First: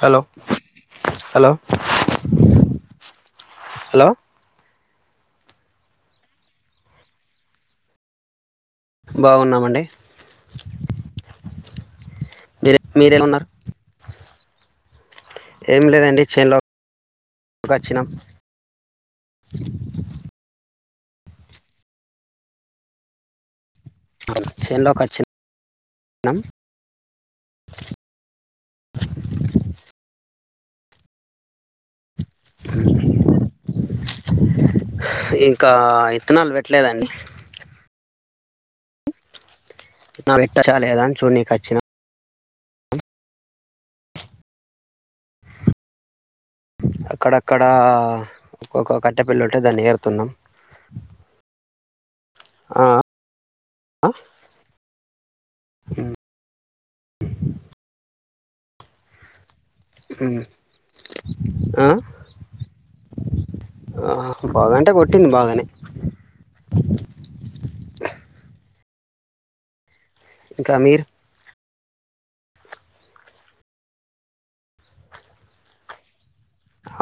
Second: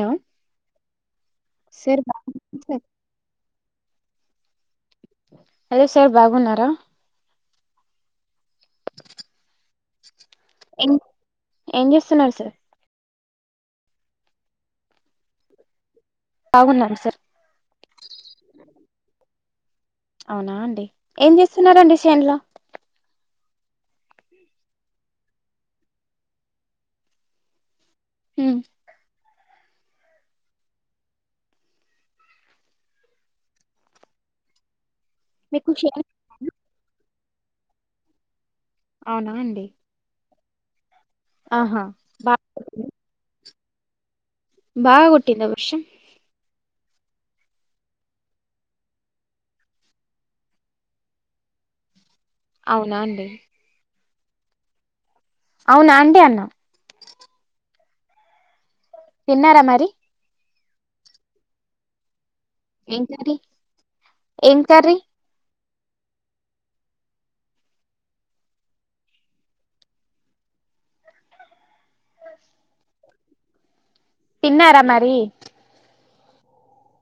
Hello hello sir బా hello hello sir బాగున్నారా బాగున్నామండి ఏం ఏం చేస్తున్నారు సార్ మీరు మీరెలా ఉన్నారు ఏం లేదండి బాగున్నాను సార్ కి వచ్చినాం అవునా అండి ఏం చేస్తున్నారండి సెన్లో సెన్లో కచ్చి [inaudible] నం ఉమ్ ఇంకా మీకు చేన్ ఇత్తనాలు పెట్టలేదండి అవునా అండి ఇత్తనాలు పెట్టొచ్చా లేదా అని చూడ్నీకి వచ్చిన ఆహా బా బాగా కొట్టిందా వర్షం అక్కడక్కడ ఒక్కొక్క కట్టెపుల్ల ఉంటే దాన్ని ఏరుతున్నాం ఆ అవునా అండి అవునాండి అన్నా తిన్నారా మరి ఉమ్ ఆ ఏం కర్రీ హా ఏం బాగాంటే కర్రీ కొట్టింది బాగానే ఇంకా మీరు తిన్నారా మరి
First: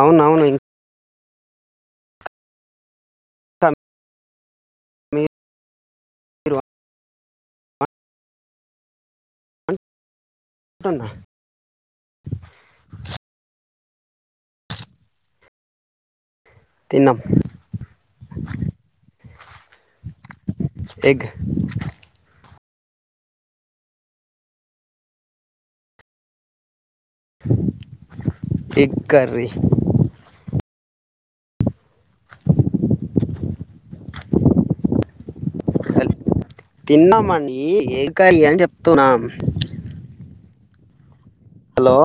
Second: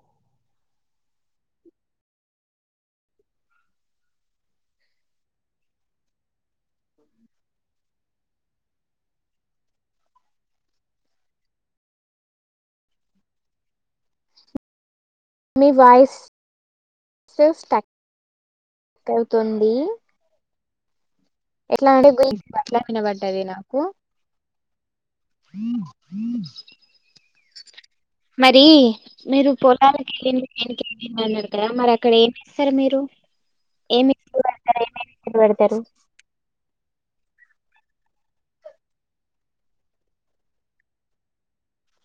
అవునవును ఇన్ మీరు [unintelligible] టున మీ వాయిస్ తిన్నాం స్టాక్ అవుతుంది ఎగ్ ఎట్లా అంటే [unintelligible] అట్లా వినబడ్డది నాకు మరి ఎగ్ కర్రీ మీరు పొలాలకి ఎల్లింది చెనుకు ఎల్లింది అన్నారు కదా మరి అక్కడ ఏం ఏస్తారు మీరు ఏమి ఇతులు పెడతారు ఏమేమి ఇతులు పెడతారు తిన్నామండి ఏం కర్రీ అని చెప్తున్నాం హలో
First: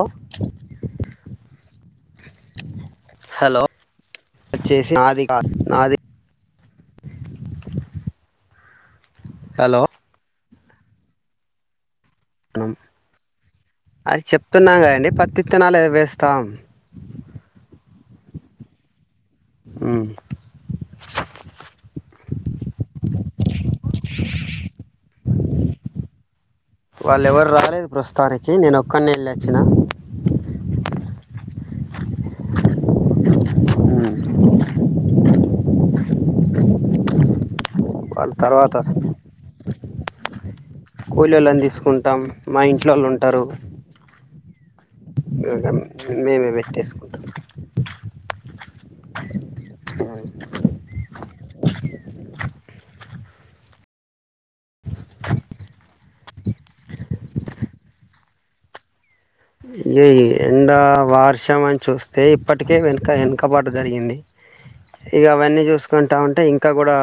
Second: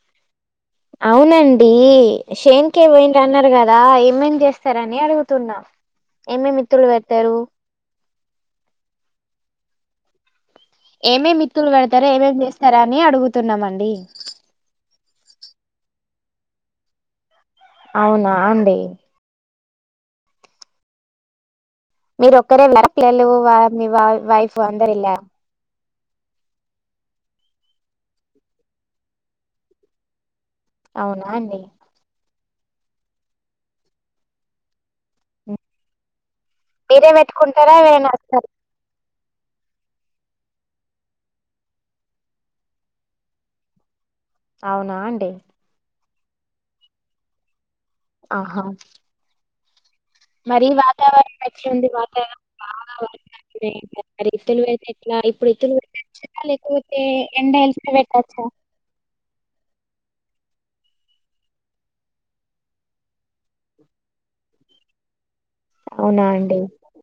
అవునండి శేన్కే పోయిన అన్నారు హలో కదా ఏమేమి వచ్చేసి చేస్తారని నాది కాదు అడుగుతున్నా నాది ఏం ఏం ఇతులు పెడతారు హలో ఏం ఏం ఇత్తులు పెడతారా ఏమేమి చేస్తారా అని అడుగుతున్నామండి అది చెప్తున్నా కదండి పత్తిత్తనాలే వేస్తాం అవునా అండి ఉ మీరు ఒక్కరేనా పిల్లలు వ మీ వైఫ్ అందరూ ఏళ్ళారా వాళ్ళు ఎవరు రాలేదు ప్రస్తుతానికి నేను ఒక్కనే ఏళ్ళ వచ్చిన అవునా అండి మీరే పెట్టుకుంటారా ఎవరైనా ఆస్తారు త్త కూలోళ్ళని తీసుకుంటాం మా ఇంట్లోళ్ళు ఉంటారు అవునా అండి మేమే పెట్టేసుకుంటాం ఆహా మరి వాతావరణం అట్లా ఉంది వాతావరణం మ ఇత్లు వెతే ఎట్లా ఇప్పుడు ఇతులు వె ఎండలు ఎక్కువైతే ఎండలు ఏల్తే వెట్టాచ్చ ఇ ఎండ వార్షం అని చూస్తే ఇప్పటికే వెనక వెనకబాటు జరిగింది ఇక అవన్నీ చూసుకుంటా అవునా ఉంటే అండి. ఇంకా కూడా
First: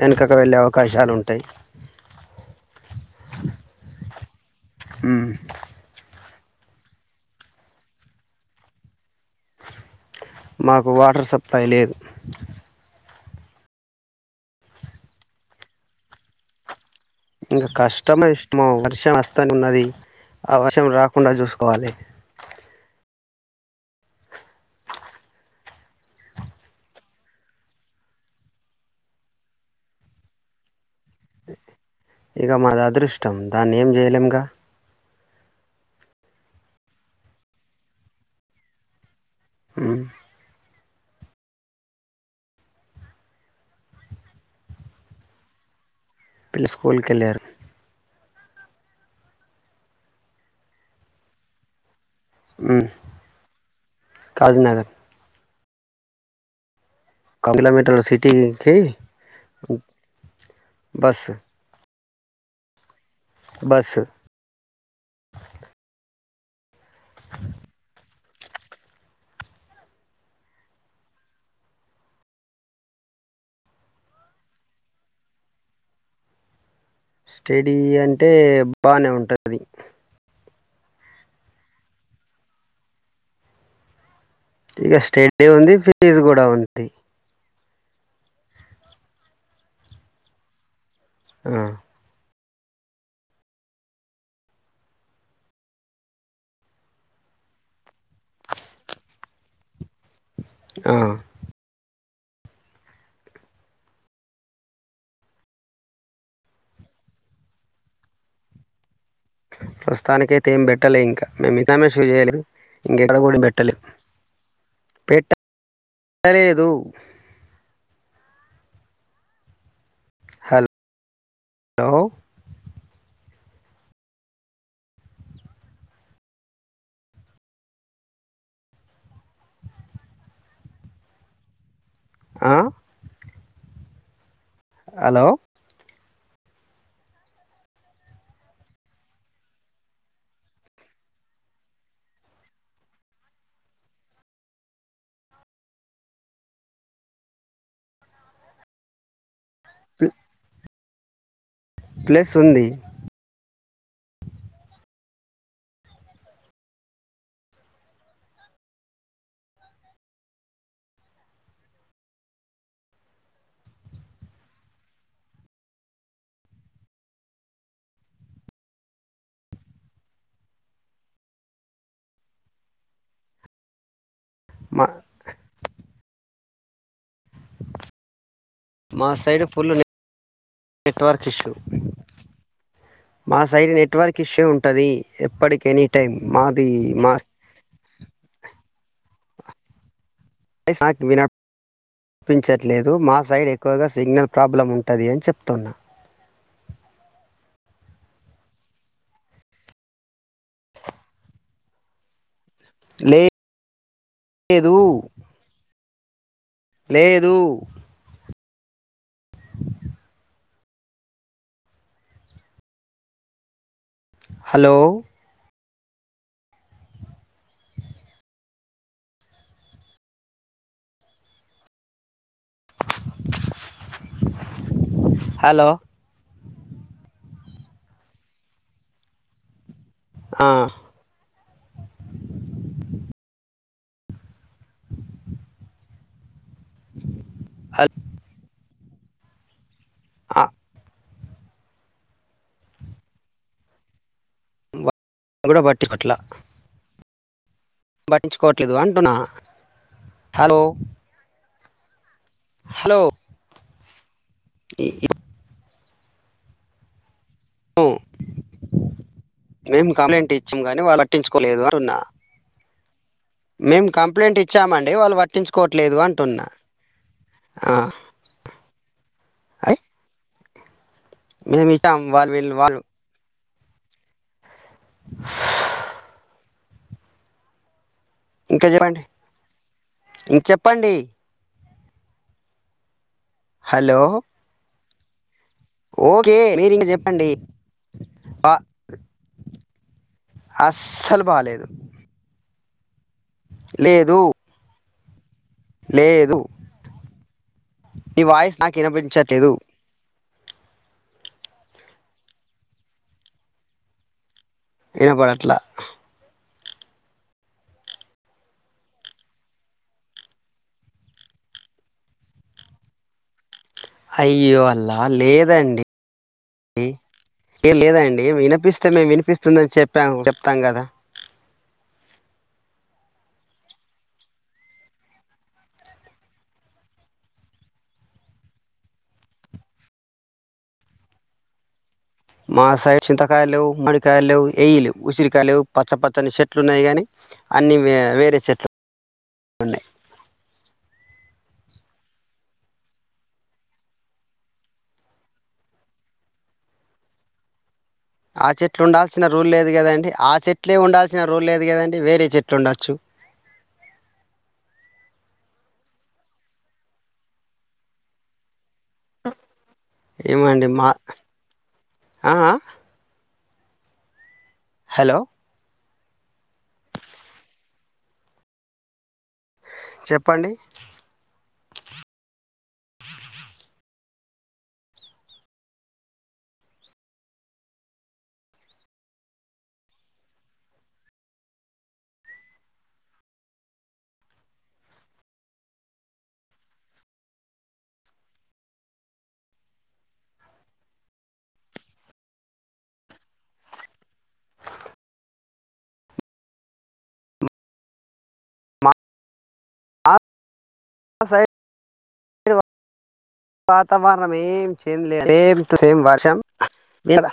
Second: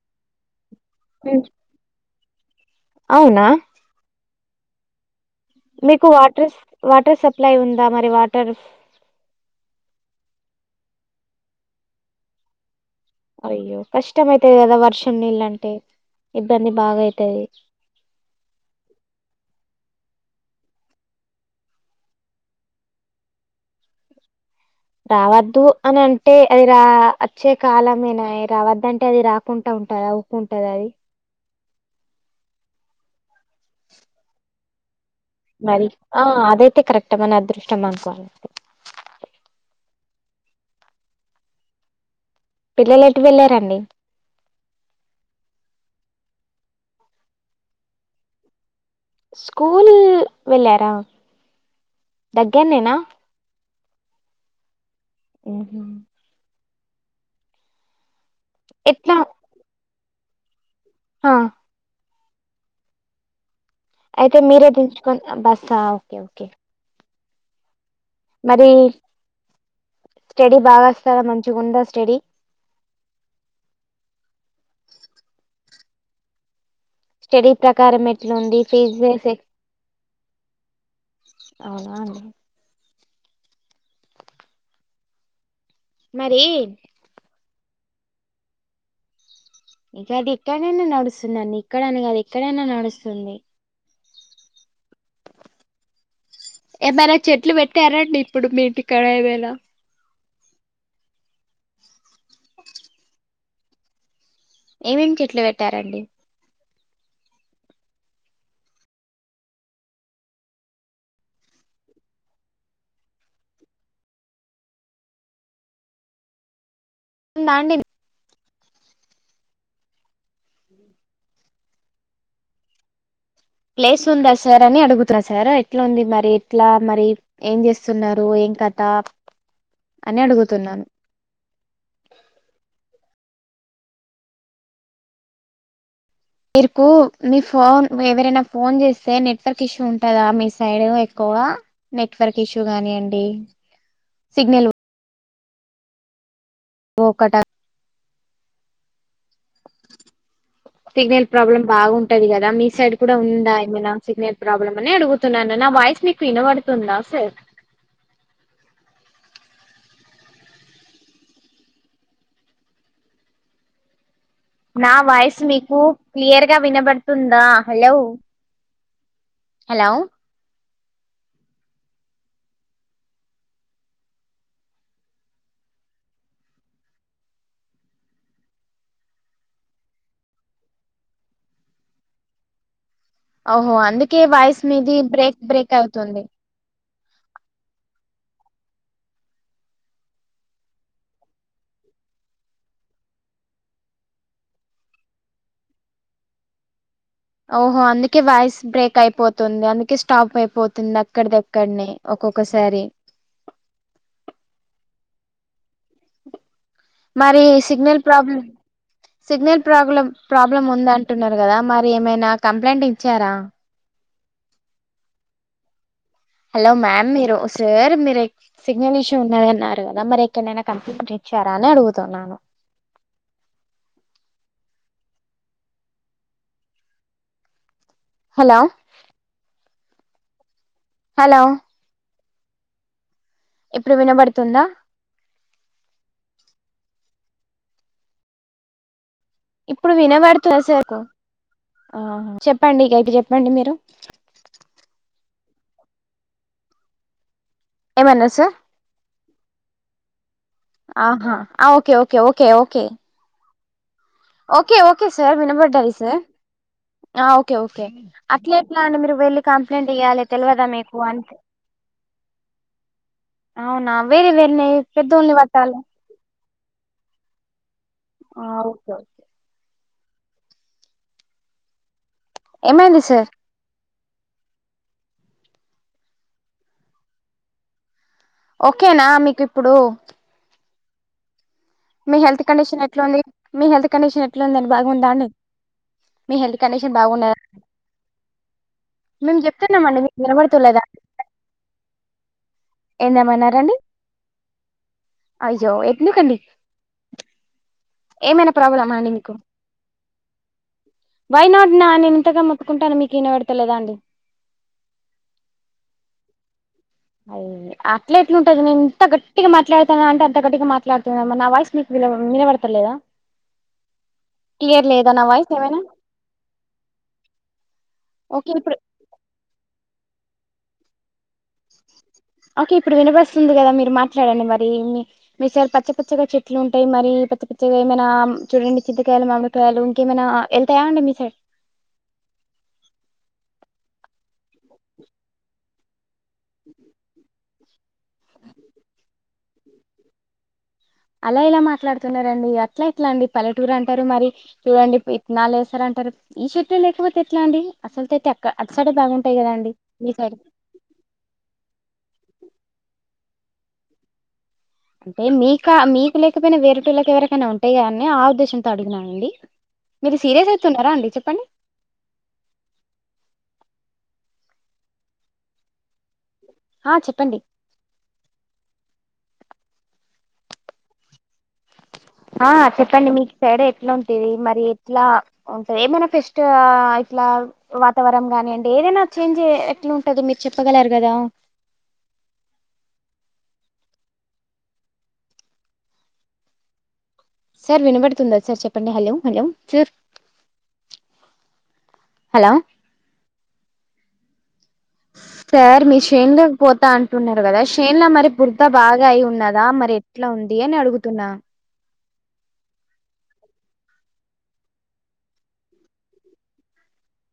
వెనకకు వెళ్ళే అవకాశాలు హ్మ్. ఉంటాయి అవునా ఉ మీకు వాటర్ వాటర్ సప్లై ఉందా మరి వాటరు మాకు వాటర్ సప్లై లేదు అయ్యో కష్టం అయితాది కదా వర్షం నీళ్ళుంటే ఇబ్బంది బాగా అయి ఇంకా కష్టమ ఇష్టము వర్షం వస్తని ఉన్నది ఆ వర్షం రాకుండా చూసుకోవాలి రావద్దు అనంటే అది రా వచ్చే కాలమేనా రావద్దంటే అది రాకుంటా ఉంటదా ఉంటదది ఇగ మాదదృష్టం దాన్నేం చేయలేముగా మరి ఆ అదైతే కరెక్ట్ మన అదృష్టమనుకోవాలి ఉమ్ పిల్లలెటు వెళ్ళారండి పిల్ స్కూల్కీళ్ళారు స్కూల్ వెళ్ళారా ఉమ్, దగ్గర్నేనా కాజీనగర్ ఊహు [unintelligible] కిలోమీటర్ సిటీకి ఎట్లా బస్ ఆ! బస్ అయితే మీరే దించుకొని బస్సా ఓకే ఓకే మరి స్టడీ బాగ వస్తాదా మంచిగుందా స్టడీ స్టడీ ప్రకారమేట్లుంది ఫేస్ బాగానే చేసే ఉంటుంది అవున అండి ఇక స్టడీ ఉంది ఫీజ్ మరి కూడా ఉంది ఇకది ఎక్కడైనా ఆ, నడుస్తుందండి ఇక్కడని కాదు ఎక్కడైనా నడుస్తుంది. ఏమైనా చెట్లు పెట్టారండి ఇప్పుడు మీ ఇంటిక్కడ ఏమైనా ఆ ఏమేమి చెట్లు పెట్టారండి ప్రస్తుతానికయితే ఏం పెట్టలే ఇంకా మేము [unintelligible] షూ చేయలే ఇంకెక్కడ కూ పెట్టలే పెట్ట లేదు దండి హల్ లో ప్లేస్ ఉందా సార్ అని అడుగుతున్నా సార్ ఎట్లుంది మరి ఎట్లా మరి ఏం చేస్తున్నారు ఏం కథ అనడుగుతున్నాను ఆ హలో మీరుకు మీ ఫోన్ ఎవరైనా ఫోన్ చేస్తే నెట్వర్క్ ఇష్యూ ఉంటదా మీ సైడ్ ఎక్కువ నెట్వర్క్ ఇష్యూ గానియండి సిగ్నల్ ఓ కటా పి సిగ్నల్ ప్రాబ్లమ్ బాగుంటది కదా మీ సైడ్ కూడా ఉందా ఏమైనా సిగ్నల్ ప్రాబ్లమనడుగుతున్నాను నా వాయిస్ మీకు వినబడుతుందా సార్. నా వాయిస్ మీకు క్లియర్ గా వినబడుతుందా హలో హలో మ మా సైడ్ పుల్లు నే నెట్వర్క్ ఇష్యూ మా సైడ్ ఓహో నెట్వర్క్ అందుకే ఇష్యూ వాయిస్ ఉంటది మీది బ్రేక్ ఎప్పటికి బ్రేక్ ఎనీ టైమ్ అవుతుంది మాది మా ఐస్ నాక్ వినబ్ పించట్లేదు మా సైడ్ ఎక్కువగా సిగ్నల్ ప్రాబ్లం ఉంటది అని చెప్తున్న. ఓహో అందుకే వాయిస్ బ్రేక్ అయిపోతుంది. అందుకే స్టాప్ అయిపోతుంది అక్కడిదక్కడనే. ఒక్కొక్కసారి లే దు లేదు మరి signal problem signal problem problem ఉందంటున్నారు కదా మరి ఏమైనా కంప్లైంట్ ఇచ్చారా? హలో హలో మ్యామ్ మీరు సార్ మీరె సిగ్నల్ ఇష్యూ ఉన్నదన్నారు కదా, మరి ఎక్కడైనా కంప్లంట్ ఇచ్చారా అని అడుగుతున్నాను. హలో హలో ఆ హలో ఇప్పుడు వినబడుతుందా? హల్ ఇప్పుడు ఆ, వినబడుతుందా సార్? ఆ చెప్పండి ఇక అయితే చెప్పండి మీరు. ఎప్పుడూ పట్టి పట్లా ఏమన్నారు సార్ పట్టించుకోవట్లేదు అంటున్నా హలో ఆహా! ఆ okay okay okay hello okay, ఈ- ఓకే సార్ వినబడ్డాది సార్. ఆ ఓకే ఓకే అట్లా ఎట్లా అండి మీరు వెళ్ళి కంప్లైంట్ ఇయ్యాలి తెలివదా మీకు అంతే ఎవ్వరున్నా మేము అవునా వేరే కంప్లైంట్ వేరే ఇచ్చామండి వాళ్ళు పెద్దోళ్ళని పట్టాలి పట్టించుకోట్లేదు అంటున్నా ఆ ఆ ఓకే మేమిస్తామ్ వాళ్ళు వీళ్ళు వాళ్ళు ఏమైంది సార్ ఇంకా చెప్పండి. ఓకేనా మీకు ఇప్పుడు చెప్పండి మీ హెల్త్ కండిషన్ ఎట్లా ఉంది? మీ హెల్త్ హలో కండిషన్ ఎట్లా ఉందండి? బాగుందా అండి? మీ ఓకే హెల్త్ మీరు ఇంక కండిషన్ చెప్పండి బాగున్నాదాండీ? మేము చెప్తున్నాంమండి. మీకు వినబడుతా లేదా అస్సలు బాలేదు. ఏంది, ఏమన్నారండి? లేదు అయ్యో, ఎందుకండీ లేదు మీ ఏమైనా వాయిస్ నాకు ప్రాబ్లమా అండి మీకు? వినిపించట్లేదు వై నాట్ నా నేను ఇంతగా మొత్తుకుంటున్నా కూడా మీకు వినపడతేలేదా అండి? వినపడట్లా అరెరే అట్లా ఎట్లుంటాది. నేను ఎంత గట్టిగా మాట్లాడుతాన్నా అంటే అంత గట్టిగా మాట్లాడుతున్నా నా వాయిస్ మీకు వినబడతలేదా? అయ్యో క్లియర్ అల్లా లేదా నా వాయిస్ ఏమైనా లేదండి ఏ లేదండి, ఓకే ఇప్పుడు వినిపిస్తే మేము వినిపిస్తుందని చెప్పాము చెప్తాం కదా? ఓకే ఇప్పుడు వినిపిస్తుంది కదా మీరు మాట్లాడండి మరి మీ మీసైడ్ పచ్చపచ్చగా చెట్లు ఉంటాయి. మరి పచ్చ పచ్చగా ఏమైనా చూడండి చింతకాయలు మామి డికాయలు ఇంకేమైనా వెళ్తాయా అండి మీ సైడ్ మాసైడ్ చింతకాయలు లేవు, మామిడికాయలు లేవు, ఏయిలేవు, ఉసిరికాయలు లేవు. పచ్చ పచ్చని చెట్లు ఉన్నాయి. కానీ అన్నీ వేరే చెట్లు ఉన్నాయి. అలా ఎలా మాట్లాడుతున్నారండి అట్లా ఎట్లా అండి పల్లెటూరు అంటారు మరి. చూడండి విత్తనాలు వేశారు అంటారు. ఈ చెట్లు లేకపోతే ఎట్లా అండి అసలు తె ఆ చెట్లు ఉండాల్సిన రూల్ లేదు కదాండి. ఆ సైడ్ చెట్లే ఉండాల్సిన రూల్ లేదు కదండీ వేరే చెట్లు ఉండొచ్చు. అంటే మీకా మీకు లేకపోయినా వేరెటోళ్ళకి ఎవరికైనా ఉంటయ్ కదా అన్ని ఆ ఉద్దేశం త్తగ అడిగినానండి మీరు సీరియస్ ఏమండి మా అయితున్నారా అండి చెప్పండి ఆ ఆ హలో ఆ చెప్పండి చెప్పండి ఆ చెప్పండి మీకు సైడు ఎట్లు ఉంటిది మరి ఎట్లా వుంటే ఏమనా ఫెస్టుఆ ఇట్లా వాతావరణం గానీ అండి ఏదైనా చేంజ్ ఎట్లుంటది మీరు చెప్పగలరు కదా సార్ వినబడుతుందా సార్ చెప్పండి hello hello sir hello square మీషిన్ల్ కుపోతా అంటున్నారు కదా షేన్ల మరి బురద బాగా అయి ఉన్నదా మరి ఆ ఎట్లా ఉంది అని మా అడుగుతున్నా సైడ్ వాతవరణం ఏం చేంజ్ లేదు సేమ్ టూ సేమ్ వర్షం కదా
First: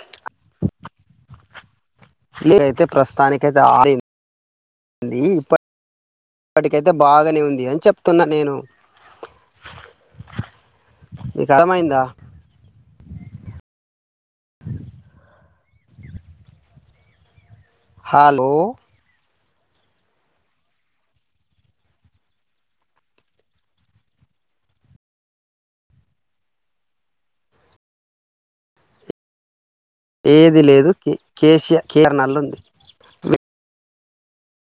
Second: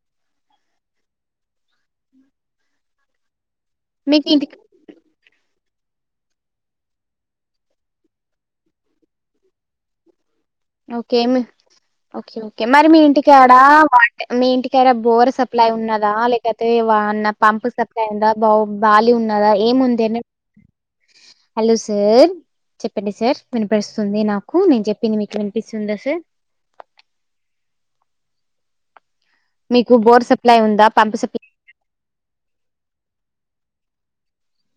[inaudible] ప్రస్తుతానికి ఐతే హాల్డే మీక్ ఇంటిక్ ఇది ఇప్పటికైతే బాగానే ఉంది అని చెప్తున్నా నేను ఓకే మీ మీకు అర్థమైందా ఓకే ఒకే మరి మీ ఇంటికాడ వాట్ మీ ఇంటికాడ బోర్ సప్లై ఉన్నదా లేకపోతే ఏవనా పంప్ సప్ అయిందా హలో బావు బాలి ఉన్నదా ఏముంది హలో సార్ చెప్పండి సార్ వినిపిస్తుంది నాకు నేను చెప్పింది మీకు వి వినిపిస్తుందా సార్ మీకు బోర్ సప్లై ఏది ఉందా లేదు కే పంపు సప్లై కేసీఆర్ నల్ల ఉంది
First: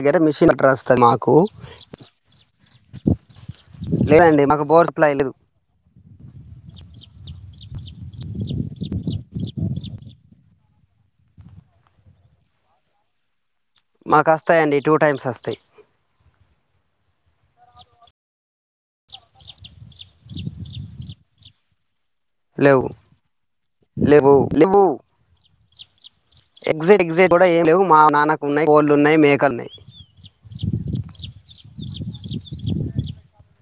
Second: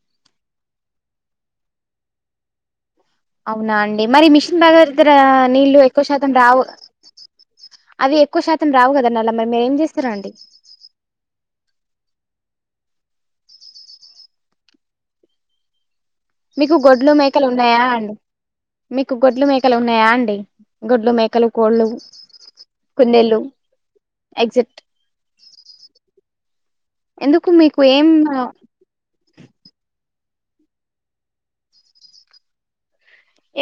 ఈగటే మిషన్ క్రాస్ కదా మాకు అవునా అండి మరి లేదండి మిషన్ మాకు భగీరథ బోర్ సప్లై దగ్గరా లేదు నీళ్ళు ఎక్కువ శాతం రావు అవి ఎక్కువ శాతం రావు కదా నల్ల మరి మేం చేస్తారన్డి మాకొస్తాయండి టూ టైమ్స్ వస్తాయ్ మీకు గొడ్లు మేకలు ఉండయా అండి మీకు గొడ్లు మేక్ మేకలు ఉన్నాయా అండి గొడ్లు మేకలు కోళ్ళు లేవు కుందేళ్ళు లేవు ఎక్జిట్ లేవు ఎగ్జిట్ ఎగ్జిట్ కూడా ఎందుకు ఏం లేవు మీకు మా నాన్నకు ఉన్నాయి కోళ్ ఉన్నయ్ మేకలు ఉన్నయ్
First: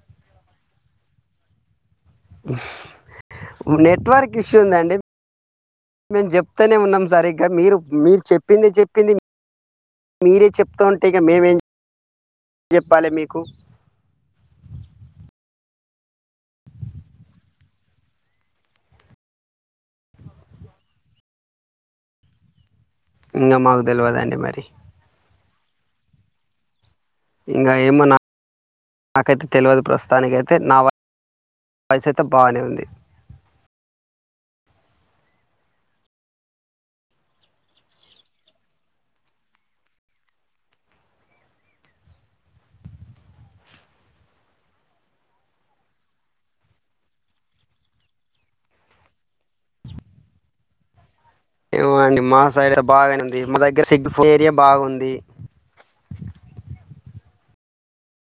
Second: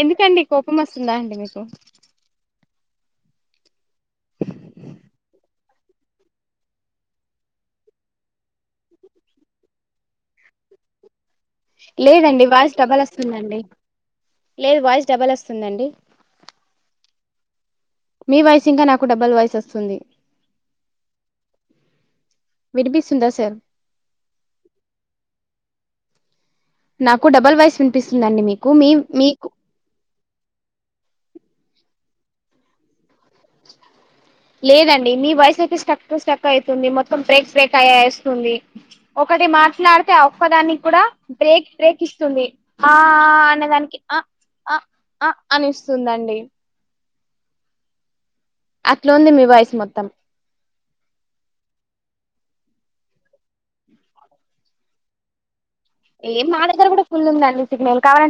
ఎందుకండి కోపం వస్తుందా అండి మీకు నెట్వర్క్ ఇష్యూ ఉందండి మేము చెప్తూనే ఉన్నాం సరిగ్గా మీరు మీర్ చెప్పిందే చెప్పింది మీరే చెపుతుంటే ఇగ మేమేం లేదండి వాయిస్ డబల్ చెప్పాలి మీకు వస్తుందండి లేదు వాయిస్ డబల్ వస్తుందండి మీ వాయిస్ ఇంకా నాకు డబల్ వాయిస్ వస్తుంది వినిపిస్తుందా ఇంగ సార్ మాకు తెలువదండి మరి నాకు డబల్ వాయిస్ వినిపిస్తుందండి మీకు మీ మీకు తెలవదు ప్రస్ తానికి అయితే నా వయసు అయితే బానే ఉంది లేదండి మీ వాయిస్ అయితే స్టక్ స్టక్ అవుతుంది మొత్తం బ్రేక్ బ్రేక్ అయ వస్తుంది ఒకటి మాట్లాడితే ఆ ఒక్కదానికి కూడా బ్రేక్ బ్రేక్ ఇస్తుంది ఆ అన్నదానికి అ అ అ అని ఇస్తుందండి అట్లుంది మీ వాయిస్ మొత్తం ఏమండీ మా సైడ్ బాగానే ఉంది మా దగ్గర సిగ ఏరియా బాగుంది ఏం మా దగ్గర కూడా ఫుల్ ఉందండి సిగ్నల్ కావాలంటే